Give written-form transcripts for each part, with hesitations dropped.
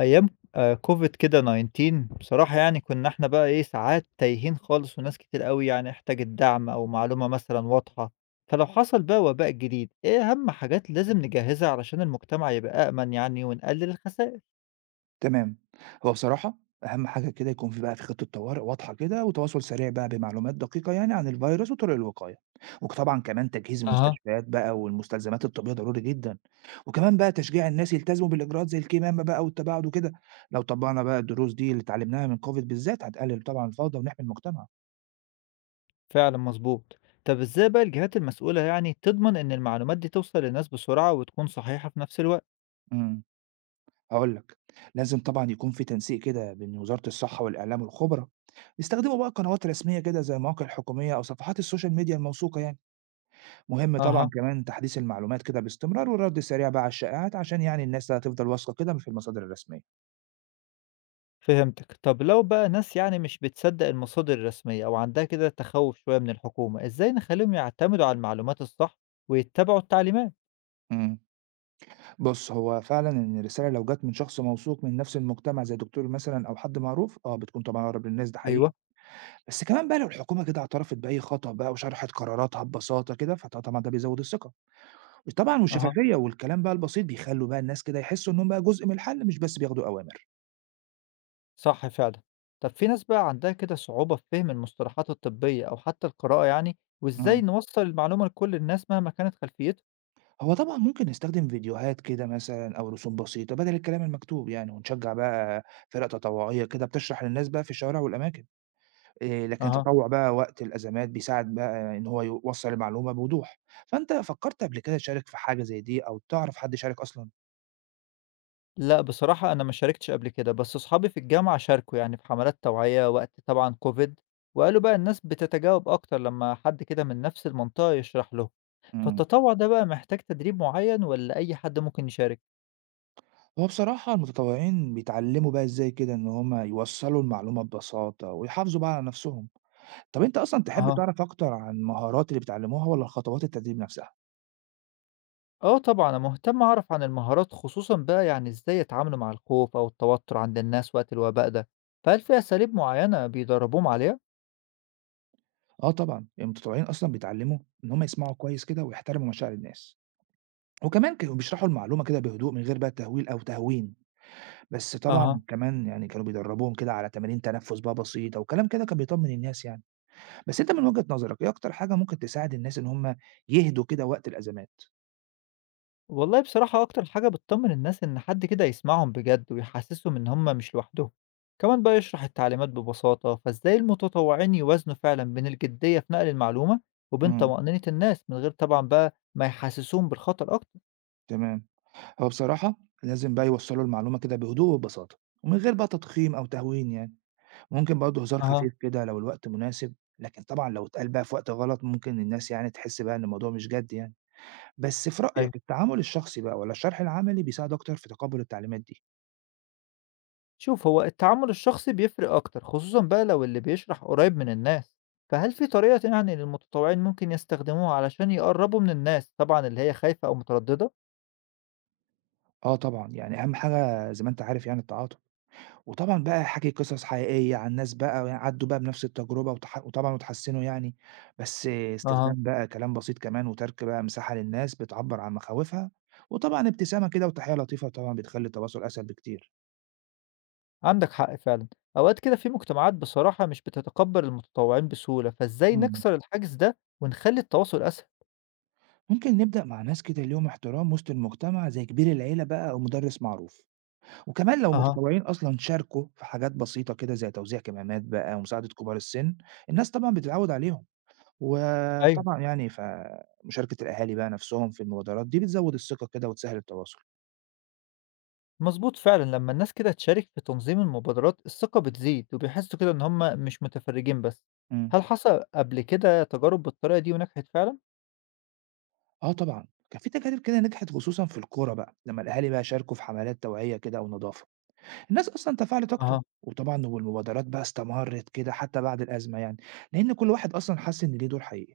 أيام COVID كده 19 بصراحة يعني كنا إحنا بقى إيه، ساعات تايهين خالص وناس كتير أوي يعني احتاجت دعم أو معلومة مثلًا واضحة، فلو حصل بقى وباء جديد، إيه أهم حاجات لازم نجهّزها علشان المجتمع يبقى أأمن يعني ونقلل الخسائر؟ تمام. هو بصراحة أهم حاجة كده يكون في بقى في خطة طوارئ واضحة كده، وتواصل سريع بقى بمعلومات دقيقة يعني عن الفيروس وطرق الوقاية، وطبعًا كمان تجهيز أها. المستشفيات بقى والمستلزمات الطبية ضروري جدًا، وكمان بقى تشجيع الناس يلتزموا بالإجراءات زي الكمامة بقى والتباعد وكده. لو طبقنا بقى الدروس دي اللي اتعلمناها من كوفيد بالذات، هتقلل طبعًا الفوضى ونحمي المجتمع. فعلًا مضبوط. طب إزاي بقى الجهات المسؤولة يعني تضمن إن المعلومات دي توصل للناس بسرعة وتكون صحيحة في نفس الوقت؟ إمم، هاقول لك، لازم طبعًا يكون في تنسيق كده بين وزارة الصحة والإعلام والخبراء، يستخدموا بقى قنوات رسمية كده زي المواقع الحكومية أو صفحات السوشيال ميديا الموثوقة يعني. مهم طبعًا أها. كمان تحديث المعلومات كده باستمرار، والرد السريع بقى على الشائعات، عشان يعني الناس هتفضل واثقة كده في المصادر الرسمية. فهمتِك. طب لو بقى ناس يعني مش بتصدّق المصادر الرسمية أو عندها كده تخوّف شوية من الحكومة، إزاي نخلّيهم يعتمدوا على المعلومات الصح ويتّبعوا التعليمات؟ امم. بُص، هو فعلًا إن الرسالة لو جات من شخص موثوق من نفس المجتمع زي دكتور مثلًا أو حد معروف، آه بتكون طبعًا أقرب للناس، ده حقيقي. أيوه. بس كمان بقى لو الحكومة كده اعترفت بأي خطأ بقى وشرحت قراراتها ببساطة كده، فطبعًا ده بيزود الثقة. وطبعًا أها، والشفافية والكلام بقى البسيط بيخلّوا بقى الناس كده يحسوا إنهم بقى جزء من الحل مش بس بياخدوا أوامر. صح فعلًا. طب في ناس بقى عندها كده صعوبة في فهم المصطلحات الطبية أو حتى القراءة يعني، وإزاي امم. نوصّل المعلومة لكل الناس مهما كانت خلفيتهم؟ هو طبعًا ممكن نستخدم فيديوهات كده مثلًا أو رسوم بسيطة بدل الكلام المكتوب يعني، ونشجّع بقى فرق تطوعية كده بتشرح للناس بقى في الشوارع والأماكن. لكن أها. التطوع بقى وقت الأزمات بيساعد بقى إن هو يوصّل المعلومة بوضوح. فأنت فكّرت قبل كده تشارك في حاجة زي دي أو تعرف حد شارك أصلًا؟ لأ، بصراحة أنا ما شاركتش قبل كده، بس أصحابي في الجامعة شاركوا يعني في حملات توعية وقت طبعًا كوفيد، وقالوا بقى الناس بتتجاوب أكتر لمّا حد كده من نفس المنطقة يشرح لهم. إمم، فالتطوع ده بقى محتاج تدريب معين والّا أي حد ممكن يشارك؟ هو بصراحة المتطوعين بيتعلّموا بقى إزاي كده إن هم يوصّلوا المعلومة ببساطة ويحافظوا بقى على نَفْسهم. طَب أنت أصلًا تحب أها. تعرف أكتر عن المهارات اللي بيتعلّموها والّا خطوات التدريب نَفْسها؟ آه طبعًا، أنا مهتم أعرف عن المهارات خصوصًا بقى يعني إزاي يتعاملوا مع الخوف أو التوتر عند الناس وقت الوباء ده، فهل في أساليب معينة بيدربوهم عليها؟ آه طبعًا، المتطوعين أصلًا بيتعلموا إن هم يسمعوا كويس كده ويحترموا مشاعر الناس، وكمان كانوا بيشرحوا المعلومة كده بهدوء من غير بقى تهويل أو تهوين، بس طبعًا أها. كمان يعني كانوا بيدربوهم كده على تمارين تنفس بقى بسيطة، وكلام كده كان بيطمن الناس يعني. بس أنت من وجهة نظرك إيه أكتر حاجة ممكن تساعد الناس إن هم يهدوا كده وقت الأزمات؟ والله بصراحة أكتر حاجة بتطمن الناس إن حد كده يسمعهم بجد ويحسسهم إن هم مش لوحدهم، كمان بقى يشرح التعليمات ببساطة، فإزاي المتطوعين يوازنوا فعلا بين الجدية في نقل المعلومة وبين إمم، طمأنينة الناس من غير طبعا بقى ما يحسسوهم بالخطر أكتر. تمام، هو بصراحة لازم بقى يوصّلوا المعلومة كده بهدوء وببساطة، ومن غير بقى تضخيم أو تهوين يعني. ممكن برضه هزار أها، خفيف كده لو الوقت مناسب، لكن طبعًا لو اتقال بقى في وقت غلط ممكن الناس يعني تحس بقى إن الموضوع مش جد يعني. بس في أيوه. رأيك التعامل الشخصي بقى والّا الشرح العملي بيساعد أكتر في تقبُل التعليمات دي؟ شوف، هو التعامل الشخصي بيفرق أكتر خصوصا بقى لو اللي بيشرح قريب من الناس، فهل في طريقة يعني للمتطوعين ممكن يستخدموها علشان يقربوا من الناس طبعا اللي هي خايفة أو مترددة؟ آه طبعًا، يعني أهم حاجة زي ما أنت عارف يعني التعاطف، وطبعًا بقى حكي قصص حقيقية عن ناس بقى يعني عدّوا بقى بنفس التجربة وطبعًا واتحسنوا يعني، بس أها. استخدام بقى كلام بسيط كمان وترك بقى مساحة للناس بتعبّر عن مخاوفها، وطبعًا ابتسامة كده وتحية لطيفة طبعًا بتخلّي التواصل أسهل بكتير. عندك حق فعلا. أوقات كده في مجتمعات بصراحة مش بتتقبل المتطوعين بسهولة، فإزاي إمم. نكسر الحاجز ده ونخلي التواصل أسهل؟ ممكن نبدأ مع ناس كده ليهم احترام وسط المجتمع زي كبير العيلة بقى أو مدرس معروف، وكمان لو اها. متطوعين أصلا شاركوا في حاجات بسيطة كده زي توزيع كمامات بقى ومساعدة كبار السن، الناس طبعا بتتعود عليهم. ايوه، وطبعا يعني فمشاركة الأهالي بقى نفسهم في المبادرات دي بتزود الثقة كده وتسهل التواصل. مظبوط فعلا لما الناس كده تشارك في تنظيم المبادرات الثقة بتزيد وبيحسوا كده إن هم مش متفرجين بس. مم. هل حصل قبل كده تجارب بالطريقة دي ونجحت فعلا؟ اه طبعا كان في تجارب كده نجحت، خصوصا في الكورة بقى لما الأهالي بقى شاركوا في حملات توعية كده ونظافة، الناس أصلًا تفاعلت أكتر، اها. وطبعًا والمبادرات بقى استمرت كده حتى بعد الأزمة يعني، لأن كل واحد أصلًا حس إن ليه دور حقيقي.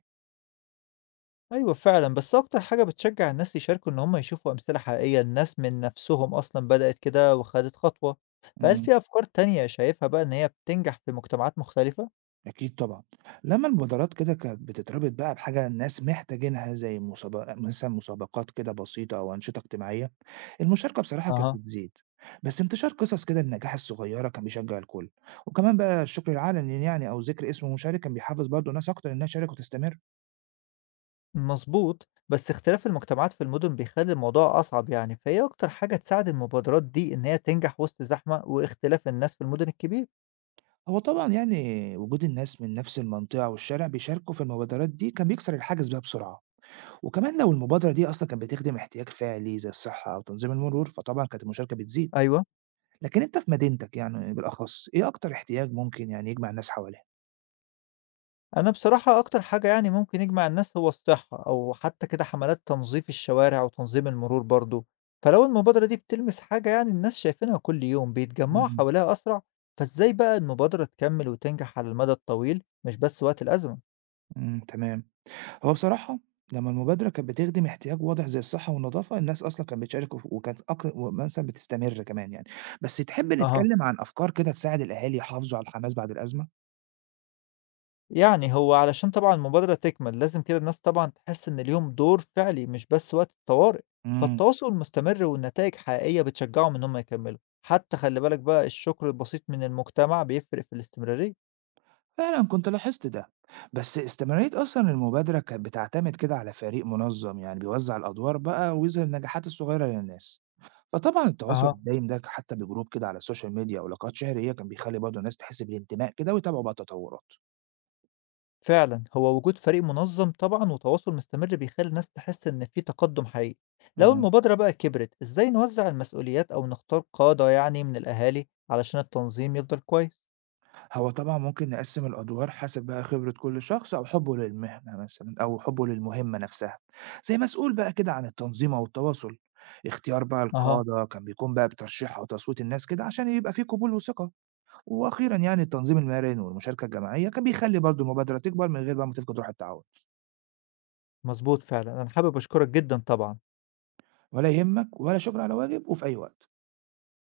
أيوة فعلا، بس أكتر حاجة بتشجع الناس يشاركوا إن هم يشوفوا أمثلة حقيقية الناس من نفسهم أصلا بدأت كده وخدت خطوة. فهل إمم. في أفكار تانية شايفها بقى إن هي بتنجح في مجتمعات مختلفة؟ أكيد طبعًا، لمّا المبادرات كده كانت بتتربط بقى بحاجة الناس محتاجينها، زي مثلًا مسابقات كده بسيطة أو أنشطة اجتماعية، المشاركة بصراحة كانت اها. بتزيد، بس انتشار قصص كده النجاح الصغيرة كان بيشجع الكل، وكمان بقى الشكر العلني يعني أو ذكر اسم المشارك كان بيحفز برضه ناس أكتر إنها تشارك وتستمر. مظبوط، بس اختلاف المجتمعات في المدن بيخلي الموضوع أصعب يعني، فهي أكتر حاجة تساعد المبادرات دي إن هي تنجح وسط زحمة واختلاف الناس في المدن الكبير. هو طبعًا يعني وجود الناس من نفس المنطقة والشارع بيشاركوا في المبادرات دي كان بيكسر الحاجز بقى بسرعة، وكمان لو المبادرة دي أصلًا كانت بتخدم احتياج فعلي زي الصحة أو تنظيم المرور، فطبعًا كانت المشاركة بتزيد. أيوة. لكن أنت في مدينتك يعني بالأخص إيه أكتر احتياج ممكن يعني يجمع الناس حواليه؟ أنا بصراحة أكتر حاجة يعني ممكن يجمع الناس هو الصحة أو حتى كده حملات تنظيف الشوارع وتنظيم المرور برضو. فلو المبادرة دي بتلمس حاجة يعني الناس شايفينها كل يوم بيتجمعوا إمم، حواليها أسرع. فإزاي بقى المبادرة تكمل وتنجح على المدى الطويل مش بس وقت الأزمة؟ إمم، تمام. هو بصراحة لمّا المبادرة كانت بتخدم احتياج واضح زي الصحة والنضافة، الناس أصلًا كانت بتشارك وكانت ومثلًا بتستمر كمان يعني. بس تحب أها. نتكلم عن أفكار كده تساعد الأهالي يحافظوا على الحماس بعد الأزمة؟ يعني هو علشان طبعًا المبادرة تكمل، لازم كده الناس طبعًا تحس إن ليهم دور فعلي مش بس وقت الطوارئ، إمم. فالتواصل المستمر والنتائج حقيقية بتشجعهم إن هم يكملوا، حتى خلّي بالك بقى الشكر البسيط من المجتمع بيفرق في الاستمرارية. فعلا كنت لاحظت ده. بس استمرارية أصلا المبادرة كانت بتعتمد كده على فريق منظم يعني بيوزع الأدوار بقى ويظهر النجاحات الصغيرة للناس، فطبعا التواصل أها. الدايم ده حتى بجروب كده على السوشيال ميديا ولقاءات شهرية كان بيخلي برضه الناس تحس بالانتماء كده ويتابعوا بقى التطورات. فعلًا هو وجود فريق منظم طبعًا وتواصل مستمر بيخلّي الناس تحس إن في تقدم حقيقي. لو مم. المبادرة بقى كبرت، إزاي نوزع المسؤوليات أو نختار قادة يعني من الأهالي علشان التنظيم يفضل كويس؟ هو طبعا ممكن نقسم الأدوار حسب بقى خبرة كل شخص أو حبه للمهنة مثلا أو حبه للمهمة نفسها، زي مسؤول بقى كده عن التنظيم أو التواصل. اختيار بقى أها. القادة كان بيكون بقى بترشيح أو تصويت الناس كده عشان يبقى فيه قبول وثقة. وأخيرًا يعني التنظيم المرن والمشاركة الجماعية كان بيخلّي برضه المبادرة تكبر من غير بقى ما تفقد روح التعاون. مضبوط فعلًا، أنا حابب أشكرك جدًا طبعًا. ولا يهمك، ولا شكر على واجب، وفي أي وقت.